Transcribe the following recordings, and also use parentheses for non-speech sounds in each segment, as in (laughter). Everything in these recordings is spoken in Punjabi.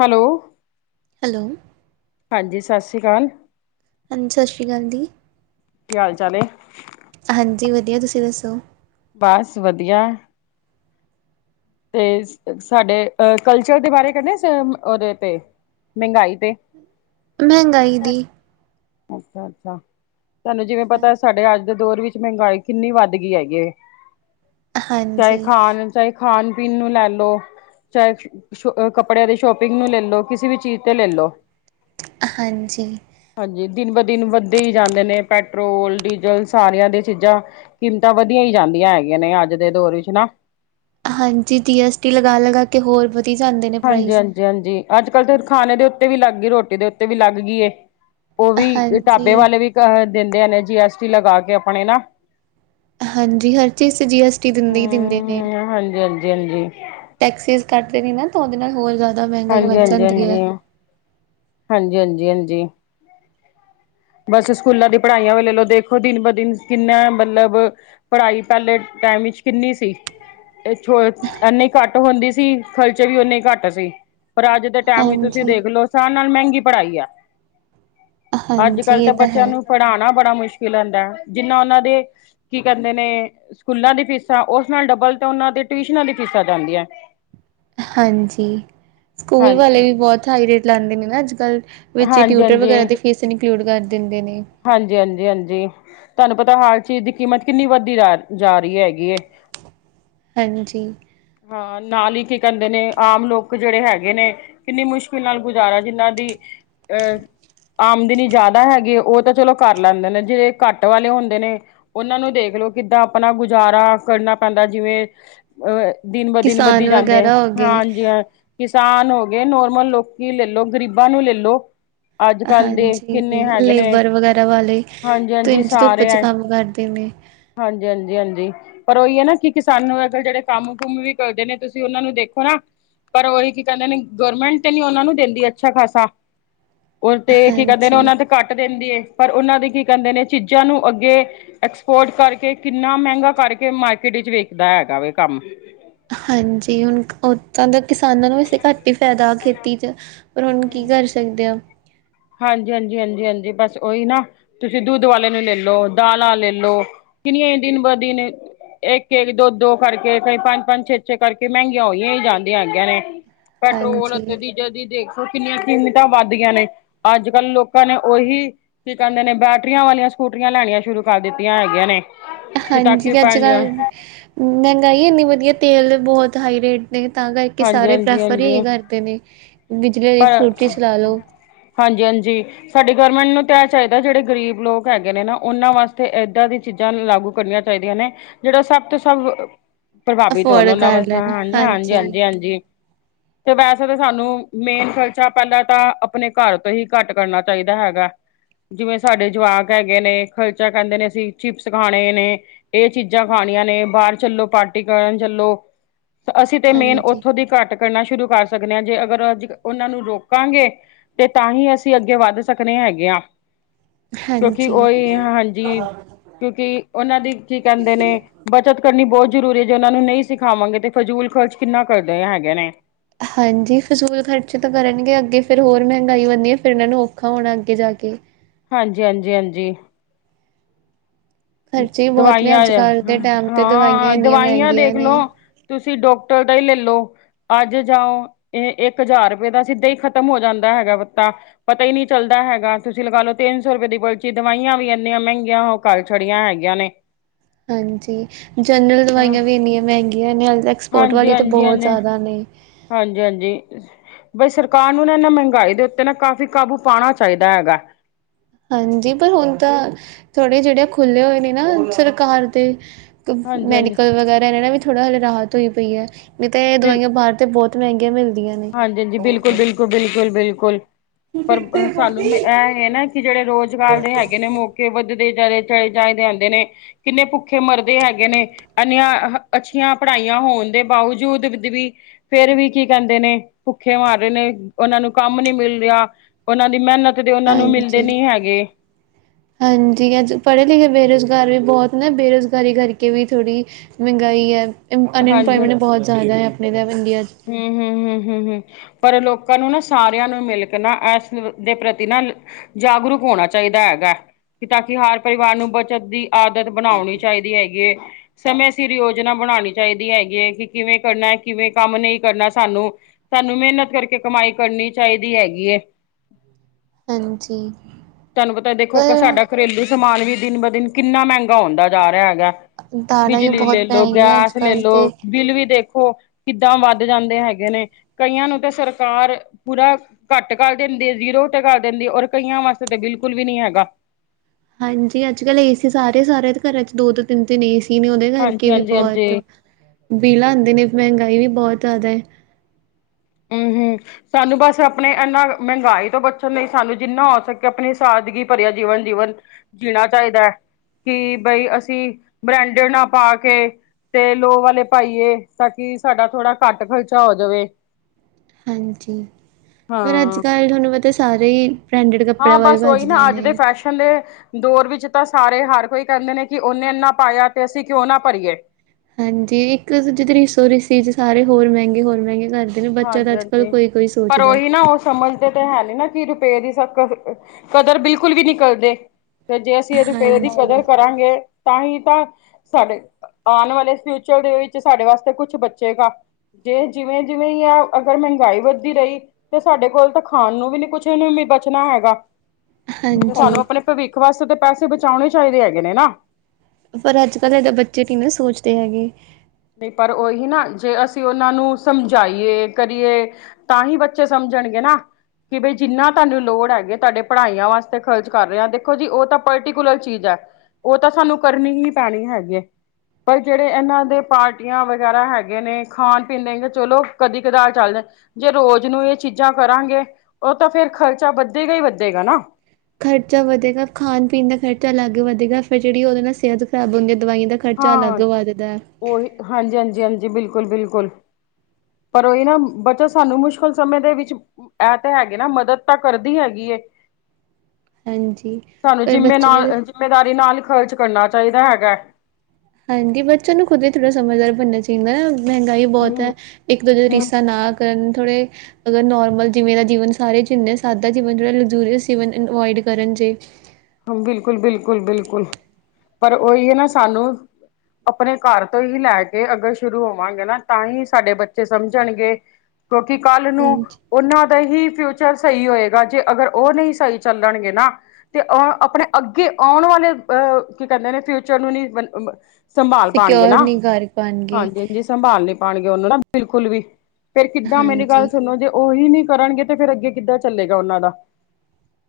ਹੈਲੋ। ਹੈਲੋ। ਹਾਂਜੀ, ਸਾਸ਼੍ਰੀ ਅਕਾਲ। ਹਾਂਜੀ, ਸਸ਼੍ਰੀ ਕਾਲ ਦੀ ਕੀ ਹਾਲ ਚਾਲ ਏ? ਹਾਂਜੀ ਵਧੀਆ, ਤੁਸੀਂ ਦੱਸੋ? ਬਾਸ, ਵਧੀਆ। ਤੇ ਸਾਡੇ ਅ ਕਲਚਰ ਦੇ ਬਾਰੇ (unintelligible) ਸ ਉਹਦੇ 'ਤੇ ਮਹਿੰਗਾਈ 'ਤੇ। ਮਹਿੰਗਾਈ ਦੀ। ਅੱਛਾ-ਅੱਛਾ, ਤੁਹਾਨੂੰ ਜਿਵੇਂ ਪਤਾ ਹਾਂਜੀ, ਸਾਡੇ ਅੱਜ। ਦੌਰ ਵਿੱਚ ਮਹਿੰਗਾਈ ਕਿੰਨੀ ਵੱਧ ਗੀ ਹੈਗੀ ਏ, ਚਾਹੇ ਹਾਂਜੀ। ਖਾਣ ਚਾਹੇ। ਖਾਣ-ਪੀਣ ਨੂੰ ਲੈ ਲੋ। ਚਾਹੇ, ਸ਼ੋ ਸ਼ੋ ਕੱਪੜਿਆਂ ਦੀ ਸ਼ੋਪਿੰਗ ਨੂੰ ਈ ਲੈ ਲੋ, ਕਿਸੇ ਵੀ ਚੀਜ਼ ਤੇ ਲੈ ਲੋ। ਹਾਂਜੀ। ਹਾਂਜੀ, ਦਿਨ-ਬ-ਦਿਨ ਵੱਧਦੇ ਹੀ ਜਾਂਦੇ ਨੇ ਪੈਟਰੋਲ, ਡੀਜ਼ਲ ਸਾਰੀਆਂ ਦੀਆ ਚੀਜ਼ਾਂ। ਕੀਮਤਾਂ ਵਧੀਆ ਹੀ ਜਾਂਦੀਆਂ ਹੈਗੀਆਂ ਨੇ, ਅੱਜ ਦੇ ਦੌਰ ਵਿੱਚ ਨਾ। ਹਾਂਜੀ, ਜੀ ਐੱਸ ਟੀ ਲਗਾ- ਲਗਾ ਕੇ ਹੋਰ ਵਧੀ ਜਾਂਦੇ ਨੇ ਹਾਂਜੀ ਪ੍ਰਾਈਜ਼। ਹਾਂਜੀ ਹਾਂਜੀ, ਅੱਜ ਕੱਲ ਤੇ ਖਾਣੇ ਦੇ ਉੱਤੇ ਵੀ ਲੱਗ ਗਈ, ਰੋਟੀ ਦੇ ਉੱਤੇ ਵੀ ਲੱਗ ਗੀ ਏ। ਉਹ ਵੀ ਹਾਂਜੀ, ਢਾਬੇ ਵਾਲੇ ਵੀ ਘ ਦਿੰਦੇ ਏ ਨ ਜੀ ਐਸ ਟੀ ਲਗਾ ਕੇ ਅਪਣੇ ਨਾ। ਹਾਂਜੀ, ਹਰ ਚੀਜ਼ 'ਚ ਜੀ ਐਸ ਟੀ ਦਿੰਦੇ ਈ ਦਿੰਦੇ ਨੇ। ਹਮ ਹਾਂਜੀ ਹਾਂਜੀ ਹਾਂਜੀ ਟੈਕਸਿਸ ਕੱਟਦੇ ਨੇ ਨਾ, ਤਾਂ ਉਹਦੇ ਨਾਲ ਹੋਰ ਜਿਆਦਾ। ਹਾਂਜੀ ਹਾਂਜੀ ਹਾਂਜੀ, ਹਾਂਜੀ ਹਾਂਜੀ ਹਾਂਜੀ। ਬਸ ਸਕੂਲਾਂ ਦੀਆਂ ਪੜ੍ਹਾਈਆਂ ਵੀ ਲੈ ਲਓ, ਦੇਖੋ ਦਿਨ ਬ ਦਿਨ ਕਿੰਨਾ ਮਤਲਬ। ਪੜ੍ਹਾਈ ਪਹਿਲੇ ਟਾਈਮ ਵਿੱਚ ਕਿੰਨੀ ਸੀ? ਏਜੂ ਇੰਨੀ ਘੱਟ ਹੁੰਦੀ ਸੀ, ਖ਼ਰਚੇ ਵੀ ਓਨੇ ਈ ਘੱਟ ਸੀ। ਪਰ ਅੱਜ ਦੇ ਟਾਈਮ ਵਿਚ ਤੁਸੀਂ ਹਾਂਜੀ, ਦੇਖ ਲਓ, ਸਾਰਿਆ ਨਾਲੋਂ ਮਹਿੰਗੀ ਪੜ੍ਹਾਈ ਆ। ਅੱਜ ਹਾਂਜੀ ਕੱਲ੍ਹ ਇਹ ਤਾਂ ਬੱਚਿਆਂ ਹੈ ਨੂੰ ਪੜ੍ਹਾਣਾ ਬੜਾ ਮੁਸ਼ਕਿਲ ਹੁੰਦਾ, ਜਿੰਨਾ ਉਹਨਾਂ ਦੇ ਕੀ ਕਹਿੰਦੇ ਨੇ। ਸਕੂਲਾਂ ਦੀ ਫੀਸਾਂ ਉਸ ਨਾਲ ਡਬਲ ਤੇ ਉਹਨਾਂ ਦੀ ਟਿਊਸ਼ਨਾਂ ਦੀ ਫੀਸਾਂ ਜਾਂਦੀਆਂ। ਹਾਂਜੀ, ਸਕੂਲ ਹਾਂਜੀ ਵਾਲੇ ਵੀ ਬਹੁਤ ਹਾਈ ਰੇਟ ਲਾਂਦੇ ਨੇ ਨਾ ਅੱਜ ਕੱਲ੍ਹ। ਵਿੱਚ ਈ ਹਾਂਜੀ ਟਿਊਟਰ ਹਾਂਜੀ ਵਗੈਰਾ ਦੀ ਫੀਸ ਇਨਕਲੁਊਡ ਕਰ ਦਿੰਦੇ ਨੇ। ਹਾਂਜੀ- ਹਾਂਜੀ, ਹਾਂਜੀ ਤੁਹਾਨੂੰ ਪਤਾ ਹਰ ਚੀਜ਼ ਦੀ ਕੀਮਤ ਕਿੰਨੀ ਵੱਧਦੀ ਜਾ- ਜਾ ਰਹੀ ਹੈਗੀ ਏ। ਹਾਂਜੀ। ਹਾਂ, ਨਾਲ ਈ ਕੀ ਕਹਿੰਦੇ ਨੇ, ਆਮ ਲੋਕ ਜਿਹੜੇ ਹੈਗੇ ਨੇ ਕਿੰਨੀ ਮੁਸ਼ਕਿਲ ਨਾਲ ਗੁਜ਼ਾਰਾ ਜਿੰਨਾਂ ਦੀ ਅ ਆਮਦਨੀ ਜ਼ਿਆਦਾ ਹੈਗੀ ਏ ਉਹ ਤਾਂ ਚਲੋ ਕਰ ਲੈਂਦੇ ਨੇ, ਜਿਹੜੇ ਘੱਟ ਵਾਲੇ ਹੁੰਦੇ ਨੇ ਉਹਨਾਂ ਨੂੰ ਈ ਦੇਖ ਲਓ, ਕਿੱਦਾਂ ਆਪਣਾ ਗੁਜ਼ਾਰਾ ਕਰਨਾ ਪੈਂਦਾ ਜਿਵੇਂ ਅ ਦਿਨ ਬ ਦਿਨ ਵੱਧੀ ਕਿਸਾਨ ਜਾਂਦੇ ਐਂ, ਵਗੈਰਾ ਹੋ ਹਾਂ ਗਏ ਹਾਂਜੀ- ਹਾਂਜੀ। ਕਿਸਾਨ ਹੋ ਗਏ, ਨੋਰਮਲ ਲੋਕੀ ਲੈਲੋ, ਗ਼ਰੀਬਾਂ ਨੂੰ ਈ ਲੈਲੋ। ਅੱਜ ਕੱਲ ਦੇ ਹਾਂਜੀ, ਕਿੰਨੇ ਹੈਗੇ ਨੇ ਲੇਬਰ ਵਗੈਰਾ ਵਾਲੇ, ਹਾਂਜੀ ਹਾਂਜੀ ਦਿਨ 'ਚ ਧੁੱਪ ਸਾਰੇ ਚ ਹੈ ਕੰਮ ਕਰਦੇ ਆ। ਤੇ ਨੈ ਹਾਂਜੀ- ਹਾਂਜੀ, ਹਾਂਜੀ ਪਰ ਉਹੀ ਏ ਨਾ ਕਿ ਕਿਸਾਨ ਜਿਹੜੇ ਕੰਮ ਗੁੰਮ ਵੀ ਕਰਦੇ ਨੇ, ਤੁਸੀਂ ਉਹਨਾਂ ਨੂੰ ਵੀ ਦੇਖੋ ਨਾ। ਪਰ ਉਹੀ ਕੀ ਕਹਿੰਦੇ ਨੇ, ਗੌਰਮੈਂਟ ਤੇ ਨੀ ਉਹਨਾਂ ਨੂੰ ਦਿੰਦੀ ਅੱਛਾ ਖਾਸਾ। ਉਹ ਤੇ ਕੀ ਕਹਿੰਦੇ ਨੇ, ਹਾਂਜੀ ਉਹਨਾਂ ਤੇ ਘੱਟ ਦਿੰਦੀ ਹੈ, ਪਰ ਉਹਨਾਂ ਦੇ ਕੀ ਕਹਿੰਦੇ ਨੇ, ਚੀਜ਼ਾਂ ਨੂੰ ਅੱਗੇ ਐਕਸਪੋਰਟ ਕਰਕੇ ਕਿੰਨਾ ਮਹਿੰਗਾ ਕਰਕੇ ਮਾਰਕੀਟ ਵਿੱਚ ਵੇਕਦਾ ਹੈਗਾ ਵੇ ਕੰਮ। ਹਾਂਜੀ ਹੁਣ ਉਦਾਂ ਦਾ ਕਿਸਾਨਾਂ ਨੂੰ ਵੇਸ ਘੱਟ ਹੀ ਫ਼ਾਇਦਾ ਖੇਤੀ ਚ। ਪਰ ਹੁਣ ਕੀ ਕਰ ਸਕਦੇ ਆ। ਹਾਂਜੀ- ਹਾਂਜੀ, ਹਾਂਜੀ- ਹਾਂਜੀ ਬਸ ਉਹੀ ਨਾ ਤੁਸੀਂ ਦੁੱਧ ਵਾਲੇ ਨੂੰ ਲੈ ਲੋ, ਦਾਲਾਂ ਲੈ ਲੋ। ਕਿਨੀਆਂ ਦਿਨ ਬ ਦਿਨ ਇੱਕ- ਇੱਕ ਦੋ- ਦੋ ਕਰਕੇ ਕਈ ਪੰਜ- ਪੰਜ ਛੇ- ਛੇ ਕਰਕੇ ਮਹਿੰਗੀਆਂ ਹੋਈਆਂ ਹੀ ਜਾਂਦੀਆਂ ਹੈਗੀਆਂ ਨੇ। ਪੈਟਰੋਲ ਹਾਂਜੀ ਤੇ ਡੀਜ਼ਲ ਦੀ ਦੇਖੋ ਕਿੰਨੀਆਂ ਕੀਮਤਾਂ ਵੱਧ ਗਈਆਂ ਨੇ। ਅੱਜ ਕੱਲ ਲੋਕਾਂ ਨੇ ਉਹੀ। ਕੀ ਕਹਿੰਦੇ ਨੇ ਬੈਟਰੀਆਂ ਵਾਲੀਆਂ ਸਕੂਟਰੀਆਂ ਲੈਣੀਆਂ ਸ਼ੁਰੂ ਕਰ ਦਿੱਤੀਆਂ ਹੈਗੀਆਂ ਨੇ। ਹਾਂਜੀ ਪਤਾਖੀ ਅੱਜ ਪਡ ਦੇਆਂ। (inaudible) ਮਹਿੰਗਾਈ ਇੰਨੀ ਵਧੀਆ ਤੇਲ ਬਹੁਤ ਹਾਈ ਰੇਟ। ਨਹੀਂ ਤਾਂ ਕਰਕੇ ਹਾਂਜੀ ਸਾਰੇ ਹਾਂਜੀ ਪ੍ਰੈਫਰ ਹੀ ਏ ਹਾਂਜੀ ਕਰਦੇ ਨੇ ਬਿਜਲੀ ਆਲੀ ਪਰ ਫਰੂਟੀ ਚਲਾ ਲਉ। ਹਾਂਜੀ- ਹਾਂਜੀ ਸਾਡੀ ਗੌਰਮੈਂਟ ਨੂੰ ਤਾਂ ਚਾਹੀਦਾ ਜਿਹੜੇ ਗਰੀਬ ਲੋਕ ਹੈਗੇ ਨੇ ਨਾ ਉਹਨਾਂ ਵਾਸਤੇ ਇੱਦਾਂ ਦੀ ਚੀਜ਼ਾਂ ਲਾਗੂ ਕਰਨੀਆਂ ਚਾਹੀਦੀਆਂ ਨੇ ਜਿਹੜਾ ਸਭ ਤੋਂ ਸਭ ਪ੍ਰਭਾਵਿਤ ਹੋਣ ਅਫੋਰਡ ਉਹਨਾਂ ਕਰ ਵਾਸਤੇ ਲੈਣ ਆਈਆ ਹਾਂਜੀ- ਹਾਂਜੀ, ਹਾਂਜੀ- ਹਾਂਜੀ। ਤੇ ਵੈਸੇ ਤਾਂ ਸਾਨੂੰ ਮੇਨ ਖ਼ਰਚਾ ਪਹਿਲਾਂ ਤਾਂ ਆਪਣੇ ਘਰ ਤੋਂ ਹੀ ਘੱਟ ਕਰਨਾ ਚਾਹੀਦਾ ਹੈਗਾ। ਜਿਵੇਂ ਸਾਡੇ ਜਵਾਕ ਹੈਗੇ ਨੇ ਖਲਚਾ ਕਹਿੰਦੇ ਨੇ ਅਸੀਂ ਚਿਪਸ ਖਾਣੇ ਨੇ। ਇਹ ਚੀਜ਼ਾਂ ਖਾਣੀਆਂ ਨੇ, ਬਾਹਰ ਚੱਲੋ ਪਾਰਟੀ ਕਰਨ ਚੱਲੋ, ਅਸੀਂ ਤੇ ਮੇਨ ਹਾਂਜੀ ਉੱਥੋਂ ਦੀ ਘੱਟ ਕਰਨਾ ਸ਼ੁਰੂ ਕਰ ਸਕਦੇ ਹਾਂ ਜੇ ਅਗਰ ਅੱਜ ਉਹਨਾਂ ਨੂੰ ਰੋਕਾਂਗੇ। ਤੇ ਤਾਂ ਹੀ ਅਸੀਂ ਅੱਗੇ ਵੱਧ ਸਕਦੇ ਹੈਗੇ ਹਾਂ। ਕਿਉਂਕਿ ਹਾਂਜੀ ਉਹੀ ਹਾਂਜੀ, ਕਿਉਂਕਿ ਉਹਨਾਂ ਦੀ ਕੀ ਕਹਿੰਦੇ ਨੇ ਬੱਚਤ ਕਰਨੀ ਬਹੁਤ ਜ਼ਰੂਰੀ ਹੈ ਜੇ ਉਹਨਾਂ ਨੂੰ ਨਹੀਂ ਸਿਖਾਵਾਂਗੇ ਤੇ ਫਜ਼ੂਲ ਖਰਚ ਕਿੰਨਾ ਕਰਦੇ ਹੈਗੇ ਨੇ। ਹਾਂਜੀ ਫਜ਼ੂਲ ਖਰਚੇ ਤਾਂ ਕਰਨਗੇ ਅੱਗੇ ਫੇਰ ਹੋਰ ਮਹਿੰਗਾਈ ਵਣਦੀ ਹੈ ਫੇਰ ਇਹਨਾਂ ਨੂੰ ਔਖਾ ਹੋਣਾ ਅੱਗੇ ਜਾ ਕੇ। ਹਾਂਜੀ- ਹਾਂਜੀ, ਹਾਂਜੀ। ਖਰਚੇ ਹੀ ਬਹੁਤ ਨੇ ਦਵਾਈਆਂ ਅੱਜ ਕੱਲ੍ਹ ਦੇ ਟਾਈਮ ਤੇ ਦਵਾਈਆਂ ਹਾਂ ਇੰਨੀਆਂ ਦਵਾਈਆਂ ਮਹਿੰਗੀਆਂ ਦੇਖਲੋ। ਨੇ ਤੁਸੀਂ ਡਾਕਟਰ ਦਾ ਹੀ ਲੈਲੋ। ਅੱਜ ਜਾਓ ਇਹ ਇੱਕ ਹਜ਼ਾਰ ਰੁਪਏ ਦਾ ਸਿੱਧਾ ਹੀ ਖ਼ਤਮ ਹੋ ਜਾਂਦਾ ਹੈਗਾ ਪੱਤਾ। ਪਤਾ ਹੀ ਨਹੀਂ ਚੱਲਦਾ ਹੈਗਾ ਤੁਸੀਂ ਲਗਾ ਲਓ ਤਿੰਨ ਸੌ ਰੁਪਏ ਦੀ ਬਲਚੀ ਦਵਾਈਆਂ ਵੀ ਇੰਨੀਆਂ ਮਹਿੰਗੀਆਂ ਹੋ ਕਰ- ਛੜੀਆਂ ਹੈਗੀਆਂ ਨੇ। ਹਾਂਜੀ ਜਨਰਲ ਹਮ ਦਵਾਈਆਂ ਵੀ ਇੰਨੀਆਂ ਮਹਿੰਗੀਆਂ ਨੇ ਹੱਲੇ ਤੱਕ ਐਕਸਪੋਰਟ ਵਾਲੀ ਤੇ ਬੋਹਤ ਜਾਦਾ ਨੇ। ਹਾਂਜੀ-ਹਾਂਜੀ। ਬਈ ਸਰਕਾਰ ਨੂੰ ਨਾ ਏਨਾਂ ਮਹਿੰਗਾਈ ਦੇ ਉੱਤੇ ਨਾ ਕਾਫ਼ੀ ਕਾਬੂ ਪਾਣਾ ਚਾਇਦਾ ਹੈਗਾ। ਹਾਂਜੀ ਪਰ ਹੁਣ ਤਾਂ ਥੋੜੇ ਜੇੜੇ ਖੁੱਲ੍ਹੇ ਹੋਏ ਨੇ ਨਾ ਸਰਕਾਰ ਦੇ ਹਾਂਜੀ ਹਾਂਜੀ ਮੈਡੀਕਲ ਵਗੈਰਾ ਏਨਾਂ ਨਾਲ ਵੀ ਥੋੜ੍ਹਾ ਰਾਹਤ ਹੋਈ ਪਈ ਹੈ ਨਹੀਂ ਤੇ ਏ ਦਵਾਈਆਂ ਬਾਰ ਤੇ ਬੋਤ ਮਹਿੰਗੀਆਂ ਮਿਲਦੀਐ। ਹਾਂਜੀ-ਹਾਂਜੀ, ਬਿਲਕੁਲ-ਬਿਲਕੁਲ-ਬਿਲਕੁਲ-ਬਿਲਕੁਲ। ਪਰ ਸਾਨੂੰ ਐ ਏ ਨਾ ਕਿ ਜੇਹੜੇ ਰੋਜ਼ਗਾਰ ਦੇ ਹੈਗੇ ਨੇ ਮੌ ਕੇ ਵੱਧਦੇ ਜਾਨੇ ਚਾਹੀਦੇ ਹੁੰਦੇ ਨੇ ਕਿੰਨੇ ਭੁੱਖੇ ਮਰਦੇ ਹੈਗੇ ਨੇ। ਐਨੀਆਂ ਅੱਛੀਆਂ ਪੜ੍ਹਾਈਆਂ ਹੋਣ ਦੇ ਬਾਵਜੂਦ ਵੀ ਫੇਰ ਵੀ ਕੀ ਕੈੰਦੇ ਨੇ ਭੁੱਖੇ ਮਰ ਰਹੇ ਨੇ ਓਨਾਂ ਨੂੰ ਕੰਮ ਨੀ ਮਿਲ ਰਿਆ ਓਨਾਂ ਦੀ ਮੈਨਤ ਕਦੇ ਓਨਾਂ ਨੂੰ ਮਿਲਦੇ ਹਾਂਜੀ ਨੀ ਹੈਗੇ। ਹਾਂਜੀ ਅਜ ਪੜ੍ਹੇ-ਲਿਖੇ ਬੇਰੋਜ਼ਗਾਰ ਵੀ ਬੋਹਤ ਨੇ ਬੇਰੋਜ਼ਗਾਰੀ ਕਰਕੇ ਵੀ ਥੋੜ੍ਹੀ ਮਹਿੰਗਾਈ ਐ ਇ ਅਨਇਮਪਲੋਇਮੈਂਟ ਬੋਹਤ ਜ਼ਿਆਦਾ ਹੈ ਆਪਣੇ ਤਾਂ ਇੰਡੀਆ ਚ ਹੂੰ-ਹੂੰ-ਹੂੰ-ਹੂੰ-ਹੂੰ। ਪਰ ਲੋਕਾਂ ਨੂੰ ਨਾ ਸਾਰੇਆਂ ਨੂੰ ਮਿਲ ਕੇ ਨਾ ਐਸ ਦੇ ਪ੍ਰਤੀ ਨਾ ਜਾਗਰੂਕ ਹੋਣਾ ਚਾਇਦਾ ਹੈਗਾ। ਕਿ ਤਾਂ ਕਿ ਹਰ ਪਰਿਵਾਰ ਨੂੰ ਬੱਚਤ ਦੀ ਆਦਤ ਬਣਾਉਣੀ ਚਾਇਦੀ ਹੈਗੀ ਏ। ਸਮੇਂ ਸਿਰ ਯੋਜਨਾ ਬਣਾਉਣੀ ਚਾਇਦੀ ਹੈਗੀ ਏ ਕਿ ਕਿਵੇਂ ਕਰਨਾ ਕਿਵੇਂ ਕੰਮ ਨਈ ਕਰਨਾ ਸਾਨੂੰ, ਸਾਨੂੰ ਮੇਨਤ ਕਰਕੇ ਕਮਾਈ ਕਰਨੀ ਚਾਇਦੀ ਹੈਗੀ ਏ। ਹਾਂਜੀ। ਤੁਹਾਨੂੰ ਪਤਾ ਦੇਖੋ ਪਰ ਸਾਡਾ ਘਰੇਲੂ ਸਮਾਨ ਵੀ ਦਿਨ ਬ ਦਿਨ ਕਿੰਨਾ ਮੈੰਗਾ ਹੁੰਦਾਂ ਜਾ ਰੇਆ। ਗੈ ਦਾਲਾਂ ਹੀ ਬਿਜਲੀ ਬਹੁਤ ਲੇਲੋ, ਮਹਿੰਗੀਆਂ ਅੱਜ ਗੈਸ ਕੱਲ੍ਹ ਲੇਲੋ, ਤੇ ਬਿੱਲ ਵੀ ਦੇਖੋ ਕਿੱਦਾਂ ਵੱਧ ਜਾਂਦੇ ਹੈਗੇ ਨੇ ਕਈਆਂ ਨੂੰ ਤੇ ਸਰਕਾਰ ਪੂਰਾ ਕੱਟ ਕਰ ਦਿੰਦੀ ਜ਼ੀਰੋ ਤੇ ਕਰ ਦਿੰਦੀ ਔਰ ਕਈਆਂ ਵਾਸਤੇ ਤੇ ਬਿਲਕੁਲ ਵੀ ਨੀ ਹੈਗਾ। ਹਾਂਜੀ ਅੱਜ-ਕੱਲ ਏਸੀ ਸਾਰੇ ਸਾਰੇ ਘਰਾਂ ਚ ਦੋ-ਦੋ, ਤਿੰਨ-ਤਿੰਨ ਏਸੀ ਨੇ ਓਦੇ ਹਾਂਜੀ, ਕਰਕੇ ਵੀ ਹਾਂਜੀ, ਬੋਤ ਹਾਂਜੀ ਬਿਲ ਆਂਦੇ ਨੇ ਮਹਿੰਗਾਈ ਵੀ ਬੋਹਤ ਜਾਦਾ ਏ। ਹੂੰ-ਹੂੰ ਸਾਨੂੰ ਬੱਸ ਆਪਨੇ ਐਨਾ ਮਹਿਂਗਾਈ ਤੋਂ ਬਚਣ ਲਈ ਸਾਨੂੰ ਜਿੰਨਾ ਹੋ ਸਕੇ ਆਪਣੀ ਸਾਦਗੀ ਪਰਿਆ ਜੀਵਨ ਜੀਵਨ ਜੀਣਾ ਚਾਇਦਾ। ਕਿ ਬਈ ਅਸੀਂ ਬ੍ਰੈਂਡਡ ਨਾ ਪਾ ਕੇ ਤੇ ਲੋਅ ਵਾਲੇ ਪਾਈਏ, ਤਾਂ ਕਿ ਸਾਡਾ ਥੋੜਾ ਕੱਟ ਖ਼ਰਚਾ ਹੋ ਜਵੇ। ਹਾਂਜੀ, ਪਰ ਹਾਂ। ਅੱਜ-ਕੱਲ੍ਹ ਥਾਨੂੰ ਪਤਾ ਸਾਰੇ ਈ ਬਰੈਂਡਡ ਕੱਪੜਿਆਂ ਵੱਲ ਪਾੱਜਦੇ ਨੇ ਪੈਲੇ ਦੌਰ ਵਿੱਚ ਤਾਂ ਸਾਰੇ ਹਰ ਕੋਈ ਕੈੰਦੇ ਨੇ ਕਿ ਉਹਨੇ ਐਨਾਂ ਪਾਯਾ ਤੇ ਅਸੀਂ ਕਿਉਂ ਨਾ ਪਰੀਏ। ਹਾਂਜੀ, ਇੱਕ ਦੁਜੇ ਦੀ ਰੀਸੋ-ਰੀਸੀ ਚ ਸਾਰੇ ਹੋਰ ਮਹਿੰਗੇ ਹੋਰ ਮਹਿੰਗੇ ਕਰਦੇ ਨੇ ਬੱਚਾ ਤਾਂ ਅੱਜ ਕੱਲ੍ਹ ਹਾਂਜੀ-ਹਾਂਜੀ ਕੋਈ ਕੋਈ ਪਰ ਸੋਚਦਾ। ਓਹੀ ਨਾ ਓ ਸਮਝ ਤੇ ਹੈ ਨ ਨਾ ਕਿ ਰੁਪਏ ਦੀ ਸੱਕਤ ਅ ਕਦਰ ਬਿਲਕੁਲ ਵੀ ਨੀ ਕਰਦੇ ਤੇ ਜੇ ਅਸੀਂ ਰੁਪਏ ਦੀ ਕਦਰ ਹਾਂਜੀ ਕਰਾਂਗੇ ਤਾਂ ਹੀ ਤਾਂ, ਸਾਡੇ ਆਣ ਵਾਲੇ ਫਿਊਚਰ ਦੇ ਵਿੱਚ ਸਾਡੇ ਵਾਸਤੇ ਕੁਛ ਬਚੇਗਾ। ਜੇ ਜਿਵੇਂ-ਜਿਵੇਂ ਯਾ ਅਗਰ ਮਹਿੰਗਾਈ ਵੱਧਦੀ ਰਹੀ ਤੇ ਸਾਡੇ ਕੋਲ ਤਾਂ ਖਾਣ ਨੂੰ ਵੀ ਨੀ ਕੁਛ ਵੀ ਨੀ ਬਚਣਾ ਹੈਗਾ। ਤੇ ਹਾਂਜੀ ਸਾਨੂੰ ਆਪਣੇ ਭਵਿੱਖ ਵਾਸਤੇ ਤਾਂ ਪੈਸੇ ਬਚਾਉਣੇ ਚਾਇਦੇ ਹੈਗੇ ਨੇ ਨਾ। ਪਰ ਅੱਜ-ਕੱਲ੍ਹ ਏਦਾਂ ਬੱਚੇ ਕਿੰਵੇਂ ਸੋਚਦੇ ਹੈਗੇ। ਨਹੀਂ ਪਰ ਉਹੀ ਨਾ ਜੇ ਅਸੀਂ ਉਹਨਾਂ ਨੂੰ ਸਮਝਾਈਏ ਕਰੀਏ ਤਾਂ ਹੀ ਬੱਚੇ ਸਮਝਣਗੇ ਨਾ ਕਿ ਬਈ ਜਿੰਨਾ ਤੁਹਾਨੂੰ ਲੋੜ ਹੈਗੀ ਐ ਤੁਹਾਡੇ ਪੜ੍ਹਾਈਆਂ ਵਾਸਤੇ ਖ਼ਰਚ ਕਰ ਰਹੇ ਆ ਦੇਖੋ ਜੀ ਉਹ ਤਾਂ ਪਰਟੀਕੂਲਰ ਚੀਜ਼ ਐ ਉਹ ਤਾਂ ਸਾਨੂੰ ਕਰਨੀ ਹੀ ਪੈਣੀ ਹੈਗੀ ਏ, ਪਰ ਜਿਹੜੇ ਇਹਨਾਂ ਦੇ ਪਾਰਟੀਆਂ ਵਗੈਰਾ ਹੈਗੇ ਨੇ ਖਾਣ-ਪੀਣ ਦੇ ਚਲੋ ਕਦੀ ਕਦਾਰ ਚੱਲ ਜਾਂਦਾ ਜੇ ਰੋਜ਼ ਨੂੰ ਇਹ ਚੀਜ਼ਾਂ ਕਰਾਂਗੇ, ਉਹ ਤਾਂ ਫੇਰ ਖਰਚਾ ਵੱਧੇਗਾ ਹੀ ਵੱਧੇਗਾ ਨਾ ਖਰਚਾ ਵਧੇਗਾ ਖਾਣ ਪੀਣ ਦਾ ਖਰਚਾ ਅਲੱਗ ਵਧੇਗਾ ਫਿਰ ਜਿਹੜੀ ਉਹਦੇ ਨਾਲ ਸਿਹਤ ਖਰਾਬ ਹੁੰਦੀ ਦਵਾਈਆਂ ਦਾ ਖਰਚਾ ਅਲੱਗ ਵੱਧਦਾ ਓਹੀ ਹਾਂਜੀ-ਹਾਂਜੀ-ਹਾਂਜੀ, ਬਿਲਕੁਲ-ਬਿਲਕੁਲ ਪਰ ਉਹ ਇਹ ਨਾ, ਬੱਚਾ ਸਾਨੂੰ ਮੁਸ਼ਕਿਲ ਸਮੇਂ ਦੇ ਵਿੱਚ ਐ ਤਾਂ ਹੈਗੇ ਨਾ ਮਦਦ ਤਾਂ ਕਰਦੀ ਹੈਗੀ ਏ ਹਾਂਜੀ ਸਾਨੂੰ ਪਰ ਜਿੰਮੇ ਬੱਚੇ ਨਾਲ, ਨੇ ਜਿੰਮੇਦਾਰੀ ਨਾਲ ਖਰਚ ਕਰਨਾ ਚਾਹੀਦਾ ਹੈਗਾ ਹਾਂਜੀ ਬੱਚਿਆਂ ਨੂੰ ਖੁਦ ਹੀ ਥੋੜ੍ਹਾ ਸਮਝਦਾਰ ਬਣਨਾ ਚਾਹੀਦਾ ਮਹਿੰਗਾਈ ਬਹੁਤ ਐ, ਇੱਕ ਦੂਜੇ ਦੀ ਰੀਸਾਂ ਨਾ ਕਰਨ ਥੋੜ੍ਹੇ ਅਗਰ ਨੋਰਮਲ ਜਿਵੇਂ ਦਾ ਜੀਵਨ ਸਾਰੇ ਜੀਂਦੇ, ਸਾਦਾ ਜੀਵਨ ਜਿਹੜਾ ਲਗਜ਼ਰੀਅਸ ਜੀਵਨ ਅਵੋਇਡ ਕਰਨ ਜੇ ਬਿਲਕੁਲ-ਬਿਲਕੁਲ-ਬਿਲਕੁਲ, ਪਰ ਉਹੀ ਏ ਨਾ ਸਾਨੂੰ ਆਪਣੇ ਘਰ ਤੋਂ ਹੀ ਲੈ ਕੇ ਅਗਰ ਸ਼ੁਰੂ ਹੋਵਾਂਗੇ ਨਾ ਤਾਂ ਹੀ ਸਾਡੇ ਬੱਚੇ ਸਮਝਣਗੇ। ਕਿਉਂਕਿ ਕੱਲ ਨੂੰ ਹਾਂਜੀ, ਉਹਨਾਂ ਦਾ ਹੀ ਫਿਊਚਰ ਸਹੀ ਹੋਏਗਾ ਜੇ ਅਗਰ ਉਹ ਨਹੀਂ ਸਹੀ ਚੱਲਣਗੇ ਨਾ ਤੇ ਅ ਆਪਣੇ ਅੱਗੇ ਆਉਣ ਵਾਲੇ ਅਹ ਕੀ ਕਹਿੰਦੇ ਨੇ ਫਿਊਚਰ ਨੂੰ ਨੀ, ਬਲ ਅਮ ਸੰਭਾਲ ਪਾਣਗੇ ਨਾ, ਸਿਕਿਓਰ ਨਹੀਂ ਕਰ ਪਾਣਗੇ ਹਾਂਜੀ-ਹਾਂਜੀ ਸੰਭਾਲ ਨਹੀਂ ਪਾਣਗੇਂ ਉਹਨੂੰ ਨਾ ਬਿਲਕੁਲ ਵੀ, ਫੇਰ ਕਿੱਦਾਂ ਮੇਰੀ ਹਾਂਜੀ। ਗੱਲ ਸੁਣੋ ਜੇ ਉਹੀ ਨਹੀਂ ਕਰਨਗੇ ਤੇ ਫੇਰ ਅੱਗੇ ਕਿੱਦਾਂ ਚੱਲੇਗਾ ਉਹਨਾਂ ਦਾ,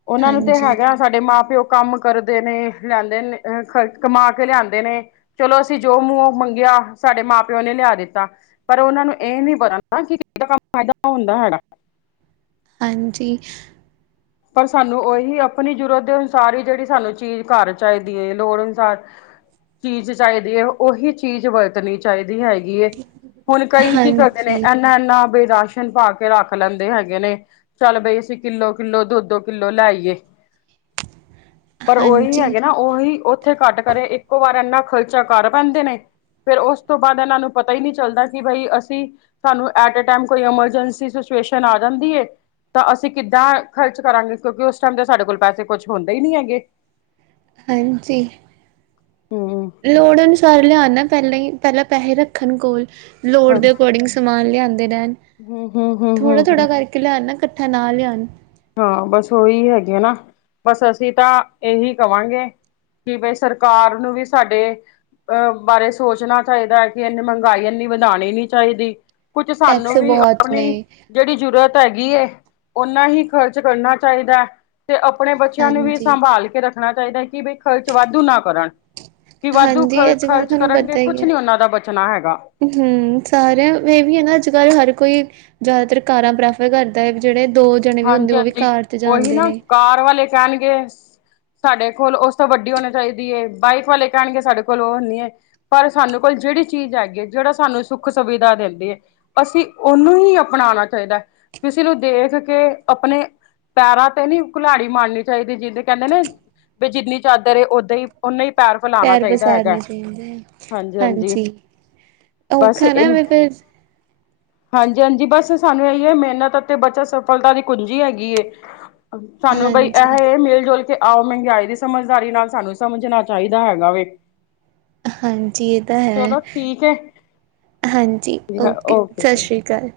ਉਹਨਾਂ ਨੂੰ ਤੇ ਹਾਂਜੀ, ਹੈਗਾ ਸਾਡੇ ਮਾਂ ਪਿਓ ਕੰਮ ਕਰਦੇ ਨੇ ਲਿਆਂਦੇ ਨੇ ਅ, ਖਰਚ ਕਮਾ ਕੇ ਲਿਆਂਦੇ ਨੇ ਚਲੋ ਅਸੀਂ ਜੋ ਮੂੰਹੋਂ ਮੰਗਿਆ, ਸਾਡੇ ਮਾਂ ਪਿਓ ਨੇ ਲਿਆ ਦਿੱਤਾ। ਪਰ ਉਹਨਾ ਨੂੰ ਇਹ ਨੀ ਪਤਾ ਕਿ ਇਹ ਕੰਮ ਫਾਇਦਾ ਹੁੰਦਾ ਹੈਗਾ। ਹਾਂਜੀ। ਪਰ ਸਾਨੂੰ ਉਹੀ ਆਪਣੀ ਜ਼ਰੂਰਤ ਦੇ ਅਨੁਸਾਰ ਹੀ ਜਿਹੜੀ ਸਾਨੂੰ ਚੀਜ਼ ਘਰ ਚਾਹੀਦੀ ਐ, ਲੋੜ ਅਨੁਸਾਰ ਚੀਜ਼ ਚਾਹੀਦੀ ਐ, ਉਹੀ ਚੀਜ਼ ਵਰਤਣੀ ਚਾਹੀਦੀ ਹੈ ਗੀ ਐ, ਹੁਣ ਕਈ ਕੀ ਕਰਦੇ ਨੇ ਹਾਂਜੀ, ਇਨਾ ਬਈ ਰਾਸ਼ਨ ਪਾ ਕੇ ਰੱਖ ਲੈਂਦੇ ਹੈਗੇ ਨੇ, ਚੱਲ ਬਈ ਅਸੀਂ ਕਿੱਲੋ ਕਿੱਲੋ ਦੋ ਦੋ ਕਿੱਲੋ ਲੈ ਆਈਏ, ਪਰ ਉਹੀ ਹਾਂਜੀ। ਹੈਗੇ ਨਾ ਉਹੀ ਉੱਥੇ ਘੱਟ ਕਰੇ, ਇੱਕੋ ਵਾਰ ਇੰਨਾ ਖ਼ਰਚਾ ਕਰ ਪੈਂਦੇ ਨੇ ਫੇਰ ਉਸ ਤੋਂ ਬਾਅਦ ਇਹਨਾਂ ਨੂੰ ਪਤਾ ਹੀ ਨਹੀਂ ਚੱਲਦਾ, ਕਿ ਬਈ ਅਸੀਂ ਸਾਨੂੰ ਐਟਾ ਏ ਟਾਈਮ ਕੋਈ ਐਮਰਜੈਂਸੀ ਸਿਚੁਏਸ਼ਨ ਆ ਜਾਂਦੀ ਐ, ਤਾਂ ਅਸੀਂ ਕਿੱਦਾਂ ਖਰਚ ਕਰਾਂਗੇ, ਕਿਉਂਕਿ ਉਸ ਟਾਈਮ ਤੇ ਸਾਡੇ ਕੋਲ ਪੈਸੇ ਕੁਛ ਹੁੰਦੇ ਹੀ ਨੀ ਹੈਗੇ। ਹਾਂਜੀ। ਹੂੰ ਹੂੰ ਲੋੜ ਅਨੁਸਾਰ ਲਿਆਣਾ, ਪਹਿਲਾਈ ਪਹਿਲਾਂ ਪੈਸੇ ਰੱਖਣ ਕੋਲ, ਲੋੜ ਦੇ ਅਕੋਰਡਿੰਗ ਸ ਸਮਾਨ ਲਿਆਦੇ ਰੇਣ, ਹੂੰ ਹੂੰ ਹੂੰ ਥੋੜ੍ਹਾ ਹੂੰ ਥੋੜ੍ਹਾ ਕਰਕੇ ਲਿਆਣ ਨਾ ਇਕੱਠਾ ਨਾ ਲਿਆਨ। ਹਾਂ ਬਸ ਉਹੀ ਹੈਗੇ ਆ ਨਾ, ਬਸ ਅਸੀਂ ਤਾਂ ਇਹੀ ਕਵਾਂਗੇ ਕਿ ਬਈ ਸਰਕਾਰ ਨੂੰ ਵੀ ਸਾਡੇ ਅਹ ਬਾਰੇ ਸੋਚਣਾ ਚਾਹੀਦਾ ਐ ਕਿ ਇੰਨੀ ਮਹਿੰਗਾਈ ਇੰਨੀ ਵਧਾਣੀ ਨੀ ਚਾਹੀਦੀ। ਕੁਝ ਸਾਨੂੰ ਟੈਕਸ ਵੀ ਬਹੁਤ ਨੇ। ਆਪਣੀ ਜਿਹੜੀ ਜ਼ਰੂਤ ਹੈਗੀ ਐਂ, ਉਹਨਾ ਹੀ ਖ਼ਰਚ ਕਰਨਾ ਚਾਹੀਦਾ। ਤੇ ਆਪਣੇ ਬੱਚਿਆਂ ਲੀ ਵੀ ਹਾਂਜੀ, ਸੰਭਾਲ ਕੇ ਰੱਖਣਾ ਚਾਹੀਦਾ ਐ, ਕਿ ਬਈ ਖ਼ਰਚ ਵਾਧੂ ਨਾ ਕਰਨ। ਕਿ ਵਾਧੂ ਖ ਹਾਂਜੀ ਅੱਜ-ਕੱਲ੍ਹ ਖ਼ਰਚ ਤੁਹਾਨੂੰ ਕਰਨਗੇ ਪਤਾ ਹੀ ਕੁਛ ਹੈ। ਨੀ ਓਨਾਂ ਦਾ ਬਚਨਾ ਹੈਗਾ। ਹੂੰ, ਸਾਰਿਆਂ ਏਹ ਵੀ ਐ ਨਾ ਅੱਜ-ਕੱਲ੍ਹ ਹਰ ਕੋਈ ਜ਼ਾਦਾਤਰ ਕਾਰਾਂ ਪ੍ਰੈਫਰ ਕਰਦਾ ਐ ਵੀ ਜੇੜੇ ਦੋ ਜਨੇ ਵੀ ਹੁੰਦੇ ਹਾਂਜੀ ਓ ਵੀ ਹਾਂਜੀ ਕਾਰ ਚ ਉਹੀ ਜਾਂਦੇ ਨਾ ਨੇ। ਕਾਰ ਵਾਲੇ ਕੈਨਗੇ ਸਾਡੇ ਕੋਲ ਓਸ ਤੋਂ ਵੱਡੀ ਹੋਨੀ ਚਾਈਦੀ ਐ, ਬਾਈਕ ਵਾਲੇ ਕੈਨਗੇ ਸਾਡੇ ਕੋਲ ਓ ਨੀ ਐ। ਪਰ ਸਾਨੂੰ ਕੋਲ ਜੇੜੀ ਚੀਜ਼ ਹੈਗੀ ਐ ਜੇੜਾ ਸਾਨੂੰ ਸੁੱਖ ਸੁਵਿਧਾ ਦਿੰਦੀ ਐ ਅਸੀਂ ਓਨੂੰ ਈ ਅਪਨਾਨਾ ਚਾਈਦਾ, ਕਿਸੀ ਨੂੰ ਦੇਖ ਕੇ ਆਪਨੇ ਪੈਰਾਂ ਤੇ ਨੀ ਘੁਲਾੜੀ ਮਾਰਨੀ ਚਾਈਦੀ ਜਿਦੀ ਕੈਂਦੇ ਨੇ ਵੀ ਜਿੰਨੀ ਚਾਦਰ ਏ ਓਦਾਂ ਈ ਓਨੀ ਪੈਰ ਪਸਾਰਨੇ ਚਈਦੇ ਆ, ਹਾਂਜੀ। ਔਖਾ ਐ ਨਾ ਐਵੇਂ ਫੇਰ। ਹਾਂਜੀ-ਹਾਂਜੀ ਬਸ ਸਾਨੂੰ ਇਹੀ ਐ ਮਿਹਨਤ ਅਤੇ ਬੱਚਤ ਸਫ ਸਫਲਤਾ ਦੀ ਕੁੰਜੀ ਹੈਗੀ ਏ, ਸਾਨੂੰ ਬਈ ਹਾਂਜੀ ਐਹ ਮਿਲ ਜੁਲ ਕੇ ਆਹੋ ਮਹਿੰਗਾਈ ਦੀ ਸਮਝਦਾਰੀ ਨਾਲ ਸਾਨੂੰ ਸਮਝਨਾ ਚਾਈਦਾ ਹੈਗਾ ਵੇ। ਹਾਂਜੀ ਏ ਤਾਂ ਹੈ, ਚਲੋ ਠੀਕ ਹਾਂਜੀ ਹੈ ਓਕੇ ਜੀ ਸਸ ਰੀ ਕਾਲ।